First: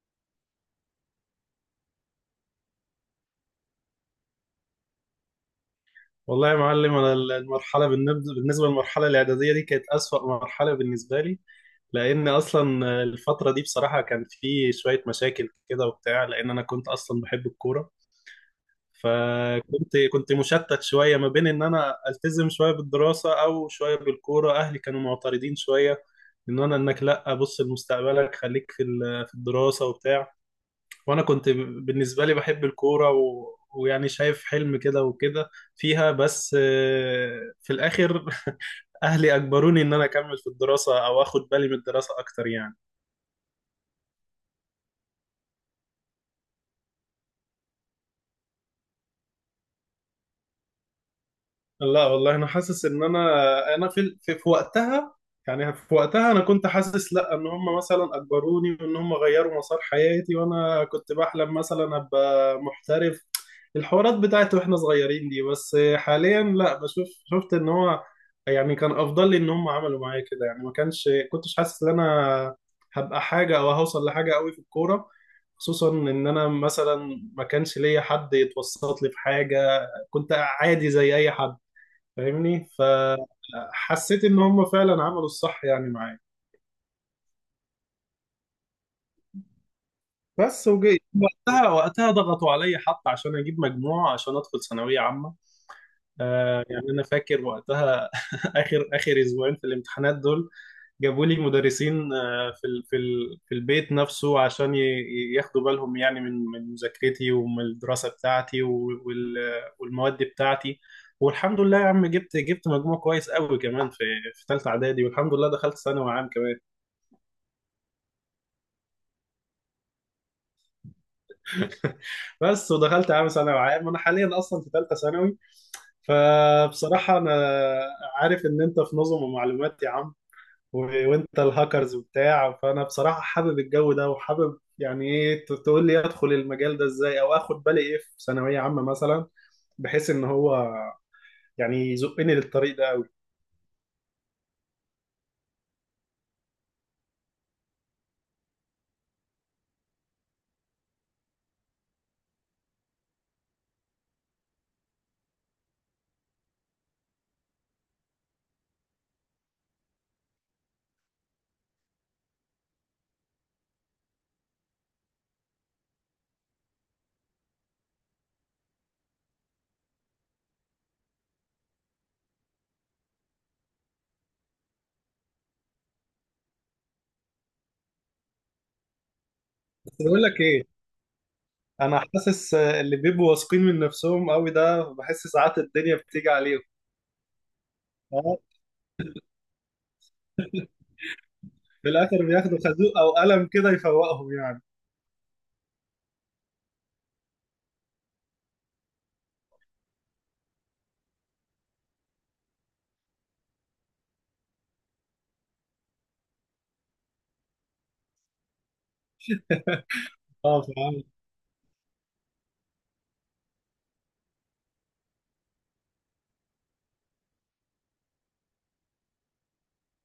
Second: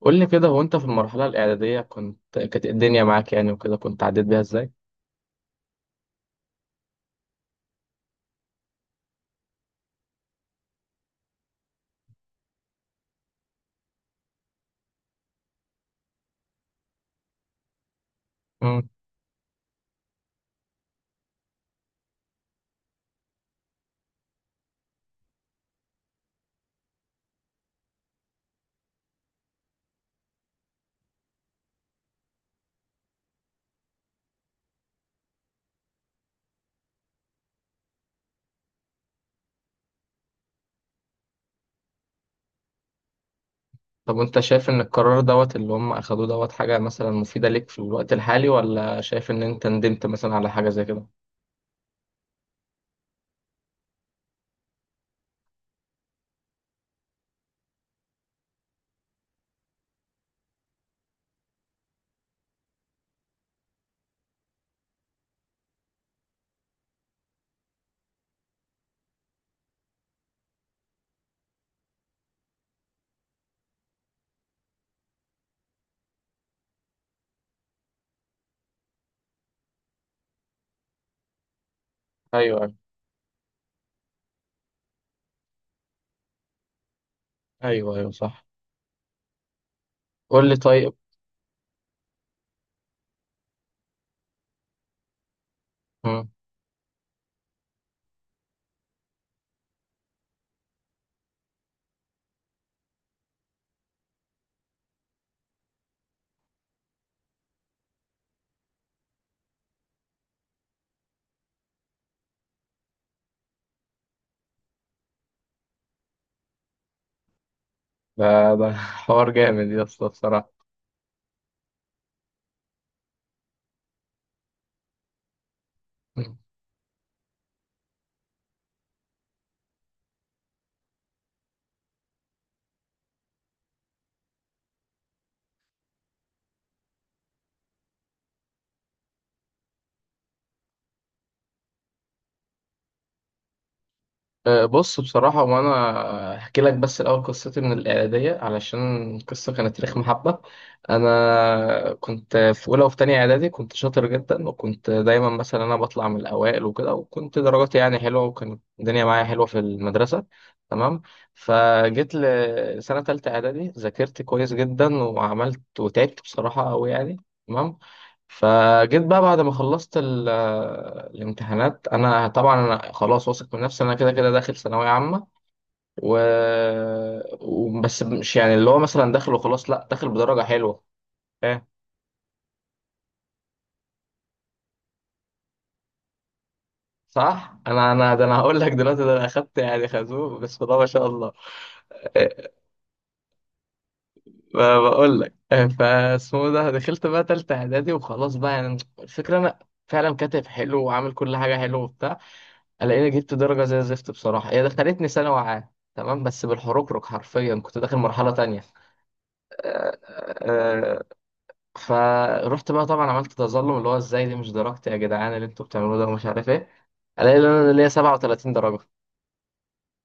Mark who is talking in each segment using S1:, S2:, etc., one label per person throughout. S1: قول لي كده، هو انت في المرحلة الإعدادية كانت الدنيا معاك يعني وكده، كنت عديت بيها ازاي؟
S2: والله يا معلم، انا المرحله بالنسبه للمرحله الاعداديه دي كانت اسوأ مرحله بالنسبه لي. لان اصلا الفتره دي بصراحه كان في شويه مشاكل كده وبتاع، لان انا كنت اصلا بحب الكوره.
S1: مم.
S2: فكنت مشتت شويه ما بين ان انا التزم شويه بالدراسه او شويه بالكوره. اهلي كانوا معترضين شويه، ان انا انك لا بص لمستقبلك خليك في الدراسه وبتاع. وانا كنت بالنسبه لي بحب الكوره ويعني شايف حلم كده وكده فيها، بس في الاخر اهلي اجبروني ان انا اكمل في الدراسه او اخد بالي من الدراسه اكتر يعني.
S1: طب وانت شايف ان القرار دوت اللي هم أخدوه دوت حاجة مثلا مفيدة ليك في الوقت الحالي، ولا شايف ان انت ندمت مثلا على حاجة زي كده؟
S2: لا والله، انا حاسس ان انا في وقتها. يعني في وقتها انا كنت حاسس لا، ان هم مثلا اجبروني وان هم غيروا مسار حياتي، وانا كنت بحلم مثلا ابقى محترف الحوارات بتاعت واحنا صغيرين دي. بس حاليا لا، بشوف شفت ان هو يعني كان افضل لي ان هم عملوا معايا كده، يعني ما كانش كنتش حاسس ان انا هبقى حاجة او هوصل لحاجة قوي في الكورة. خصوصا ان انا مثلا ما كانش ليا حد يتوسط لي في حاجة، كنت عادي زي اي حد فاهمني.
S1: ايوه،
S2: فحسيت ان هم فعلا عملوا الصح يعني معايا.
S1: ايوه، ايوه، صح. قول لي
S2: بس
S1: طيب.
S2: وجيت وقتها ضغطوا عليا حتى عشان اجيب مجموع عشان ادخل ثانويه عامه.
S1: مم.
S2: آه يعني انا فاكر وقتها اخر اسبوعين في الامتحانات دول جابوا لي مدرسين، في البيت نفسه عشان ياخدوا بالهم يعني من مذاكرتي ومن الدراسه بتاعتي والمواد بتاعتي. والحمد لله يا عم جبت مجموع كويس قوي كمان في ثالثه اعدادي، والحمد لله دخلت ثانوي عام كمان.
S1: ده حوار جامد يا اسطى بصراحة.
S2: بس ودخلت عام، ثانوي عام، انا حاليا اصلا في ثالثه ثانوي. فبصراحه انا عارف ان انت في نظم ومعلومات يا عم، وانت الهاكرز وبتاع، فانا بصراحه حابب الجو ده وحابب يعني ايه تقول لي ادخل المجال ده ازاي او اخد بالي ايه في ثانويه عامه مثلا، بحيث ان هو يعني يزقني للطريق ده قوي.
S1: بص بصراحة وأنا أحكي لك، بس الأول قصتي من الإعدادية علشان القصة كانت تاريخ محبة. أنا كنت في أولى وفي تانية إعدادي كنت شاطر جدا، وكنت دايما مثلا أنا بطلع من الأوائل وكده، وكنت درجاتي يعني حلوة، وكانت الدنيا معايا حلوة في المدرسة. تمام. فجيت لسنة تالتة إعدادي، ذاكرت كويس جدا وعملت وتعبت بصراحة أوي يعني. تمام. فجيت بقى بعد ما خلصت الامتحانات، انا طبعا انا خلاص واثق من نفسي، انا كده كده داخل ثانويه عامه و... وبس مش يعني اللي هو مثلا داخل وخلاص، لا،
S2: بس
S1: داخل
S2: بقول لك
S1: بدرجه
S2: ايه،
S1: حلوه. ايه،
S2: انا حاسس اللي بيبقوا واثقين من نفسهم قوي ده، بحس ساعات الدنيا بتيجي عليهم.
S1: صح. انا انا ده انا
S2: اه،
S1: هقول لك دلوقتي، ده انا اخدت يعني خازوق، بسم الله ما شاء الله.
S2: في الاخر
S1: إيه.
S2: بياخدوا خازوق او قلم كده يفوقهم يعني.
S1: ما بقول لك إيه، فاسمه ده دخلت بقى تالتة اعدادي وخلاص بقى، يعني الفكره انا فعلا كاتب حلو وعامل كل حاجه حلو وبتاع، الاقيني جبت درجه زي الزفت بصراحه، هي دخلتني ثانوي عام. تمام، بس بالحركرك حرفيا كنت داخل مرحله تانية. آه،
S2: اه
S1: آه،
S2: فاهم.
S1: فروحت بقى طبعا عملت تظلم، اللي هو ازاي دي مش درجتي يا جدعان، اللي انتوا بتعملوه ده، ومش عارف ايه. الاقي ان انا ليا 37 درجه.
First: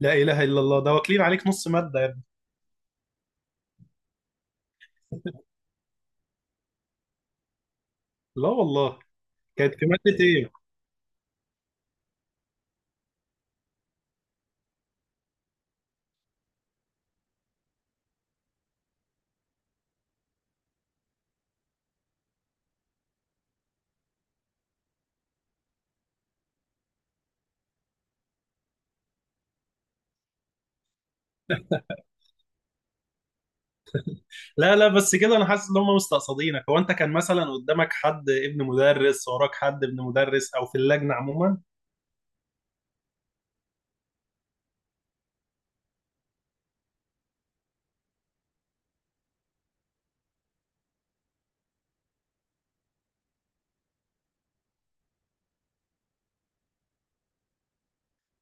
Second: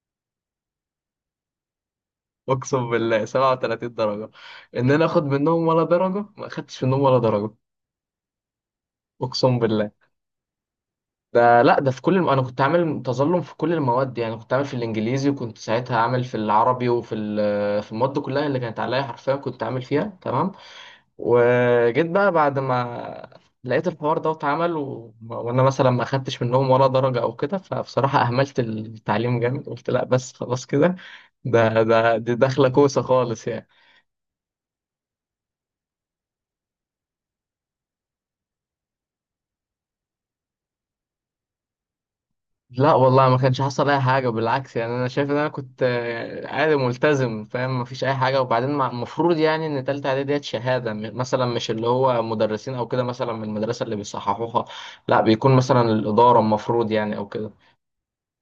S2: لا اله الا الله، ده واكلين عليك نص ماده يا ابني.
S1: اقسم بالله، 37 درجه. ان انا اخد منهم ولا درجه، ما اخدتش منهم ولا درجه.
S2: لا والله.
S1: اقسم
S2: كانت في
S1: بالله.
S2: ماده ايه؟
S1: ده لا، ده في كل انا كنت عامل تظلم في كل المواد، يعني كنت عامل في الانجليزي، وكنت ساعتها عامل في العربي، وفي في المواد كلها اللي كانت عليا حرفيا كنت عامل فيها. تمام. وجيت بقى بعد ما لقيت الحوار ده اتعمل، وانا مثلا ما اخدتش منهم ولا درجة او كده، فبصراحة اهملت التعليم جامد، قلت لا بس خلاص كده، ده ده دي داخلة كوسة خالص يعني.
S2: لا لا، بس كده انا حاسس ان هم مستقصدينك. هو انت كان مثلا قدامك حد ابن مدرس وراك حد ابن مدرس او في اللجنه عموما؟
S1: لا والله، ما كانش حصل اي حاجه، بالعكس، يعني انا شايف ان انا كنت عادي ملتزم، فاهم، ما فيش اي حاجه. وبعدين المفروض يعني ان تالتة اعدادي ديت شهاده مثلا مش اللي هو مدرسين او كده مثلا من المدرسه اللي بيصححوها، لا، بيكون مثلا الاداره المفروض يعني او كده.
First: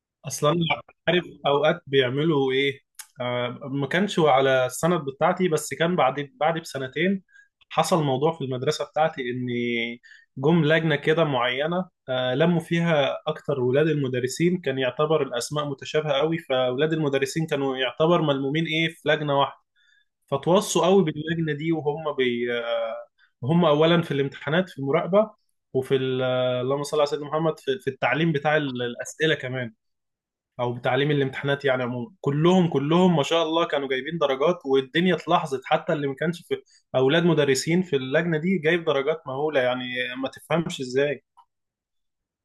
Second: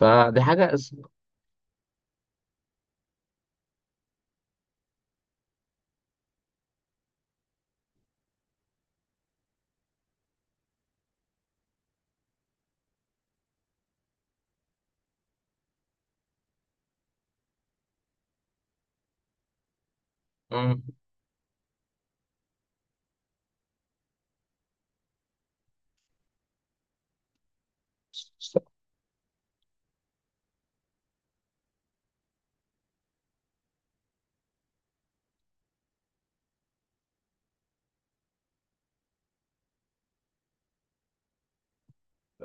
S1: فدي
S2: اصلا
S1: حاجه
S2: عارف اوقات بيعملوا ايه؟ آه، ما كانش على السند بتاعتي بس كان بعد بسنتين حصل موضوع في المدرسه بتاعتي، ان جم لجنه كده معينه، آه، لموا فيها اكتر ولاد المدرسين. كان يعتبر الاسماء متشابهه قوي فولاد المدرسين كانوا يعتبر ملمومين ايه في لجنه واحده.
S1: مم.
S2: فتوصوا قوي باللجنه دي، وهم بي هم اولا في الامتحانات في المراقبه، وفي ال- اللهم صل على سيدنا محمد، في التعليم بتاع الاسئله كمان، او بتعليم الامتحانات. يعني عموما كلهم كلهم ما شاء الله كانوا جايبين درجات، والدنيا اتلاحظت حتى اللي ما كانش في اولاد مدرسين في اللجنه دي جايب درجات مهوله يعني، ما تفهمش ازاي.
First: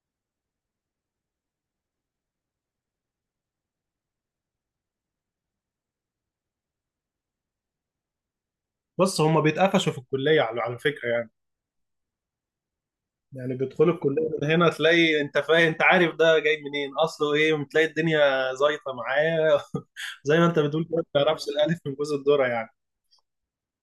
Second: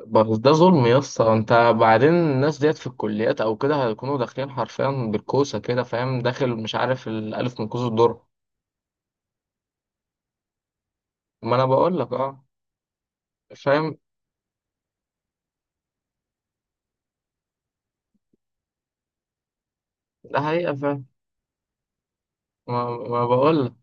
S1: بس ده ظلم يا اسطى، انت بعدين الناس ديت في الكليات او كده هيكونوا داخلين حرفيا بالكوسه كده، فاهم، داخل مش عارف الالف من كوز الدر.
S2: بس هم بيتقفشوا في الكليه على فكره يعني.
S1: ما انا بقول لك اه.
S2: يعني بيدخلوا
S1: فاهم.
S2: الكليه من هنا تلاقي انت فاهم، انت عارف ده جاي منين اصله ايه. تلاقي الدنيا زيطه معاه زي
S1: ده
S2: ما انت بتقول كده،
S1: حقيقه.
S2: ما تعرفش الالف من جوز الذره يعني.
S1: ما بقول لك.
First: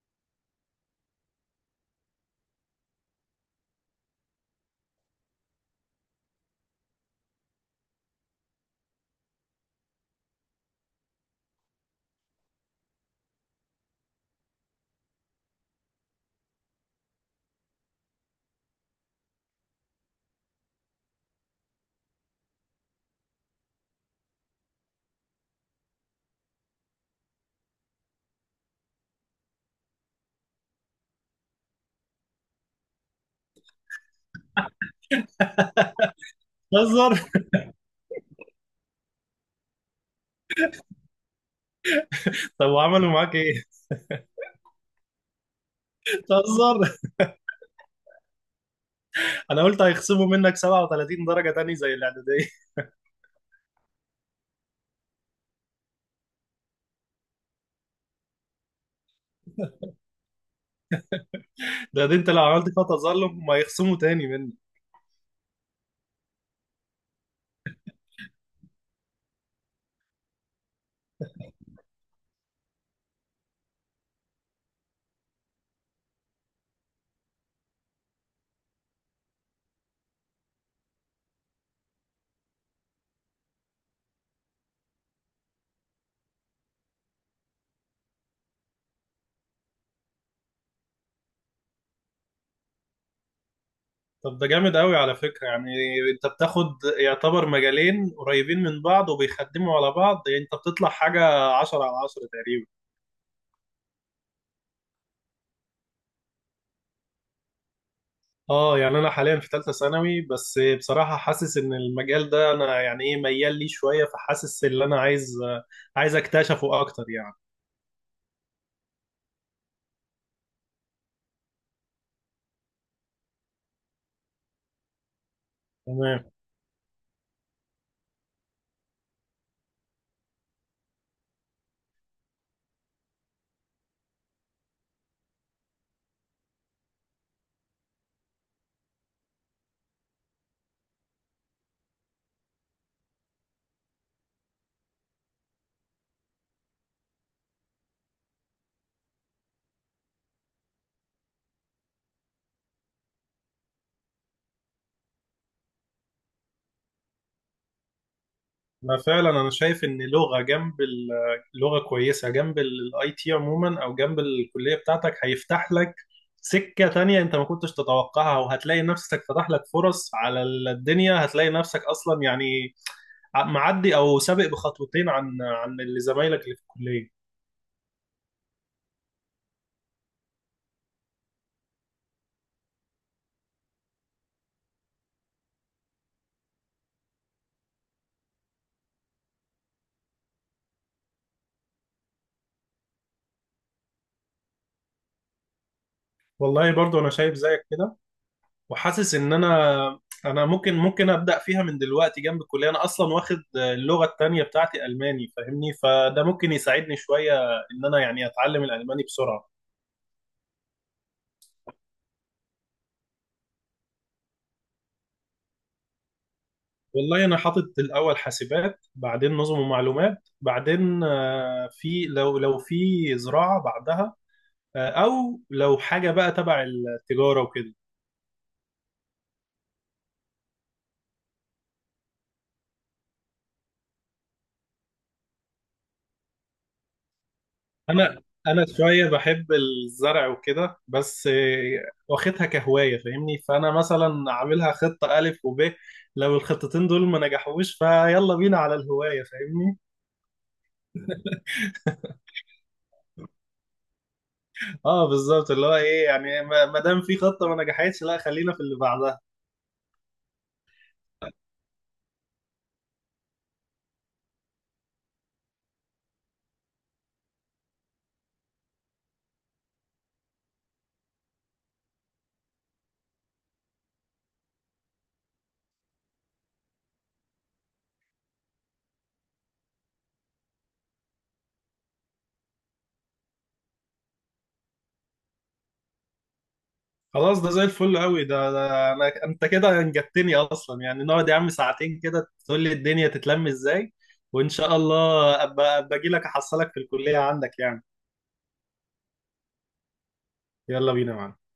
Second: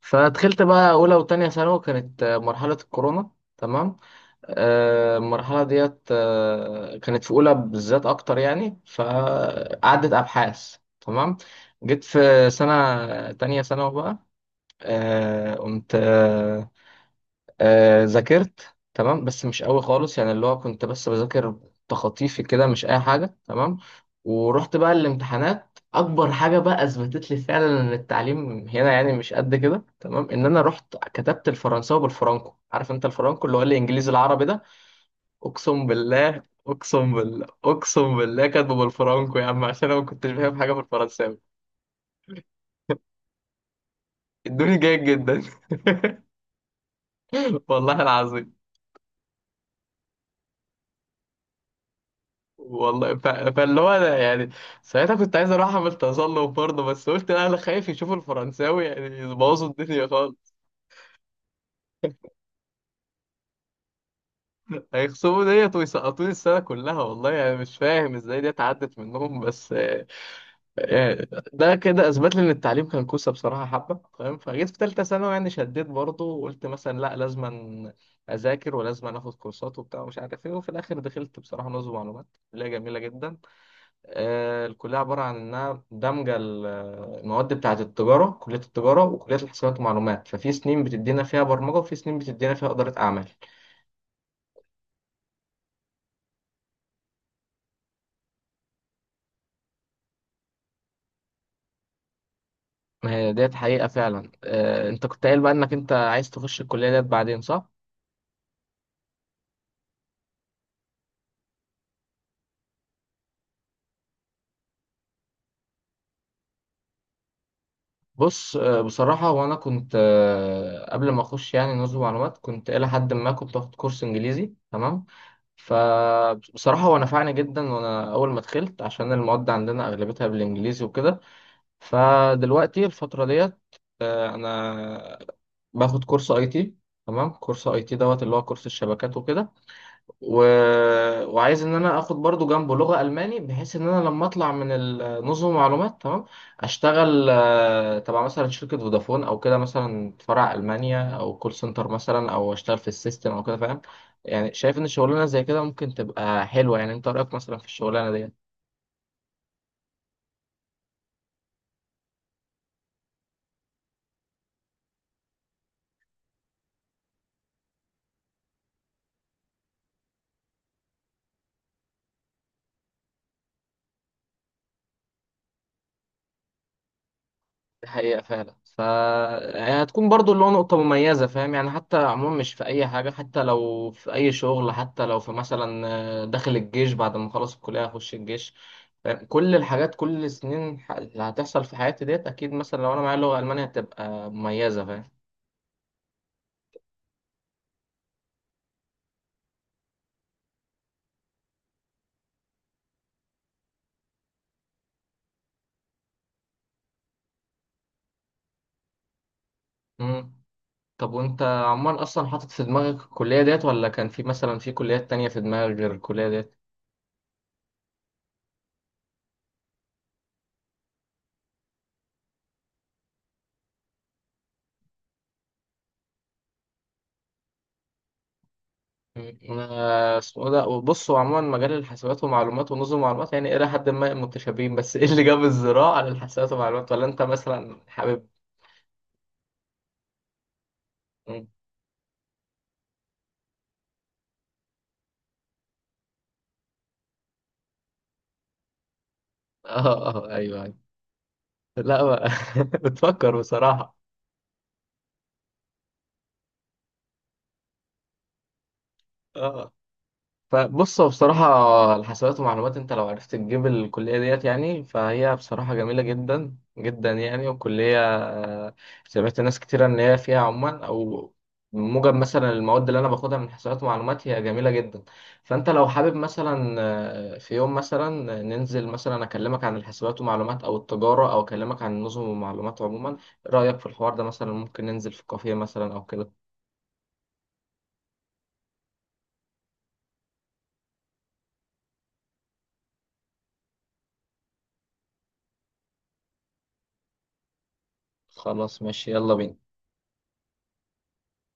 S1: فدخلت بقى اولى وتانية ثانوي، كانت مرحله الكورونا. تمام. المرحله ديت كانت في اولى بالذات اكتر، يعني فقعدت ابحاث. تمام. جيت في سنه تانية ثانوي بقى، قمت ذاكرت، تمام، بس مش قوي خالص، يعني اللي هو كنت بس بذاكر تخطيفي كده، مش اي حاجه. تمام. ورحت بقى الامتحانات، اكبر حاجه بقى اثبتت لي فعلا ان التعليم هنا يعني مش قد كده. تمام. ان انا رحت كتبت الفرنساوي بالفرنكو، عارف انت الفرنكو اللي هو الانجليزي العربي ده. اقسم بالله، اقسم
S2: تهزر!
S1: بالله، اقسم بالله، كاتبه بالفرنكو يا عم، عشان انا ما كنتش فاهم حاجه في الفرنساوي.
S2: طب وعملوا معاك ايه؟
S1: ادوني جيد جدا.
S2: تهزر!
S1: والله العظيم.
S2: انا قلت هيخصموا منك 37 درجه تاني زي الاعداديه.
S1: والله فاللي هو أنا يعني ساعتها كنت عايز اروح اعمل تسلق برضه، بس قلت لا، انا خايف يشوفوا الفرنساوي يعني يبوظوا الدنيا خالص.
S2: ده انت لو عملت فيها تظلم هم هيخصموا تاني منك.
S1: هيخصموا ديت ويسقطوني السنه كلها، والله يعني مش فاهم ازاي دي اتعدت منهم، بس آه، ده كده اثبت لي ان التعليم كان كوسه بصراحه حبه، فاهم. فجيت في ثالثه ثانوي، يعني شديت برضه، وقلت مثلا لا، لازم اذاكر ولازم اخد كورسات وبتاع، ومش عارف ايه، وفي الاخر دخلت بصراحه نظم معلومات، اللي هي جميله جدا. الكلية عبارة عن إنها دمجة المواد بتاعة التجارة، كلية التجارة وكلية الحسابات والمعلومات، ففي سنين بتدينا فيها برمجة، وفي سنين بتدينا فيها إدارة أعمال.
S2: طب ده جامد قوي على فكرة يعني. انت بتاخد يعتبر مجالين قريبين من بعض وبيخدموا على بعض، يعني انت بتطلع حاجة عشرة على عشرة تقريبا.
S1: ما هي ديت حقيقة فعلا. أنت كنت قايل بقى إنك أنت عايز تخش الكلية ديت بعدين، صح؟
S2: اه يعني انا حاليا في ثالثة ثانوي، بس بصراحة حاسس ان المجال ده انا يعني ايه ميال ليه شوية، فحاسس ان انا عايز اكتشفه اكتر يعني.
S1: بص بصراحة وأنا كنت قبل ما أخش يعني نظم معلومات كنت إلى حد ما كنت واخد كورس إنجليزي. تمام.
S2: تمام.
S1: فبصراحة هو نفعني جدا، وأنا أول ما دخلت عشان المواد عندنا أغلبتها بالإنجليزي وكده. فدلوقتي الفترة ديت انا باخد كورس اي تي. تمام، كورس اي تي دوت اللي هو كورس الشبكات وكده، و... وعايز ان انا اخد برضو جنبه لغة الماني، بحيث ان انا لما اطلع من نظم المعلومات تمام اشتغل تبع مثلا شركة فودافون او كده، مثلا فرع المانيا او كول سنتر مثلا، او اشتغل في السيستم او كده، فاهم. يعني شايف ان الشغلانة زي كده ممكن تبقى حلوة، يعني انت رأيك مثلا في الشغلانة دي.
S2: ما فعلا انا شايف ان لغه جنب اللغه كويسه جنب الاي تي عموما او جنب الكليه بتاعتك، هيفتح لك سكه تانية انت ما كنتش تتوقعها، وهتلاقي نفسك فتح لك فرص على الدنيا، هتلاقي نفسك اصلا يعني معدي او سابق بخطوتين عن اللي زمايلك اللي في الكليه.
S1: دي حقيقة فعلا، فهتكون برضو اللي هو نقطة مميزة، فاهم يعني حتى عموما مش في أي حاجة، حتى لو في أي شغل، حتى لو في مثلا داخل الجيش بعد ما أخلص الكلية أخش الجيش، فاهم؟ كل الحاجات كل السنين اللي هتحصل في حياتي ديت أكيد مثلا لو أنا معايا لغة ألمانية هتبقى مميزة، فاهم.
S2: والله برضو انا شايف زيك كده، وحاسس ان انا ممكن ابدا فيها من دلوقتي جنب الكليه. انا اصلا واخد اللغه التانية بتاعتي الماني فاهمني، فده ممكن يساعدني شويه ان انا يعني اتعلم الالماني بسرعه.
S1: مم. طب وأنت عموما أصلا حاطط في دماغك الكلية ديت، ولا كان في مثلا في كليات تانية في دماغك غير الكلية ديت؟
S2: والله انا حاطط الاول حاسبات، بعدين نظم ومعلومات، بعدين في لو في زراعه بعدها، او لو حاجه بقى تبع التجاره وكده.
S1: انا اسمه ده، بص، هو عموما مجال الحاسبات ومعلومات ونظم معلومات يعني الى حد ما متشابهين، بس ايه اللي جاب الزراعه على الحاسبات ومعلومات، ولا انت مثلا
S2: انا
S1: حابب.
S2: انا شويه بحب الزرع وكده، بس
S1: اه.
S2: واخدها كهوايه فاهمني. فانا مثلا عاملها خطه الف وب، لو الخطتين دول ما نجحوش فيلا بينا على الهوايه فاهمني.
S1: اه، ايوه، أيوة. لا بقى. بتفكر بصراحه.
S2: اه بالظبط، اللي هو ايه يعني، ما ما دام في خطه ما نجحتش لا خلينا في اللي بعدها.
S1: اه. فبص هو بصراحة الحسابات ومعلومات انت لو عرفت تجيب الكلية ديت يعني، فهي بصراحة جميلة جدا جدا يعني، وكلية سمعت ناس كتيرة ان هي فيها عموما، او موجب مثلا المواد اللي انا باخدها من حسابات ومعلومات هي جميلة جدا. فانت لو حابب مثلا في يوم مثلا ننزل مثلا اكلمك عن الحسابات ومعلومات او التجارة، او اكلمك عن النظم والمعلومات عموما، إيه رأيك في الحوار ده مثلا؟ ممكن ننزل في كافيه مثلا او كده.
S2: خلاص ده زي الفل قوي، ده انا، انت كده انجبتني اصلا يعني، نقعد يا عم ساعتين كده تقول لي الدنيا تتلم ازاي، وان شاء الله ابقى باجي لك احصلك في الكليه عندك يعني.
S1: خلاص ماشي، يلا بينا.
S2: يلا بينا يا معلم.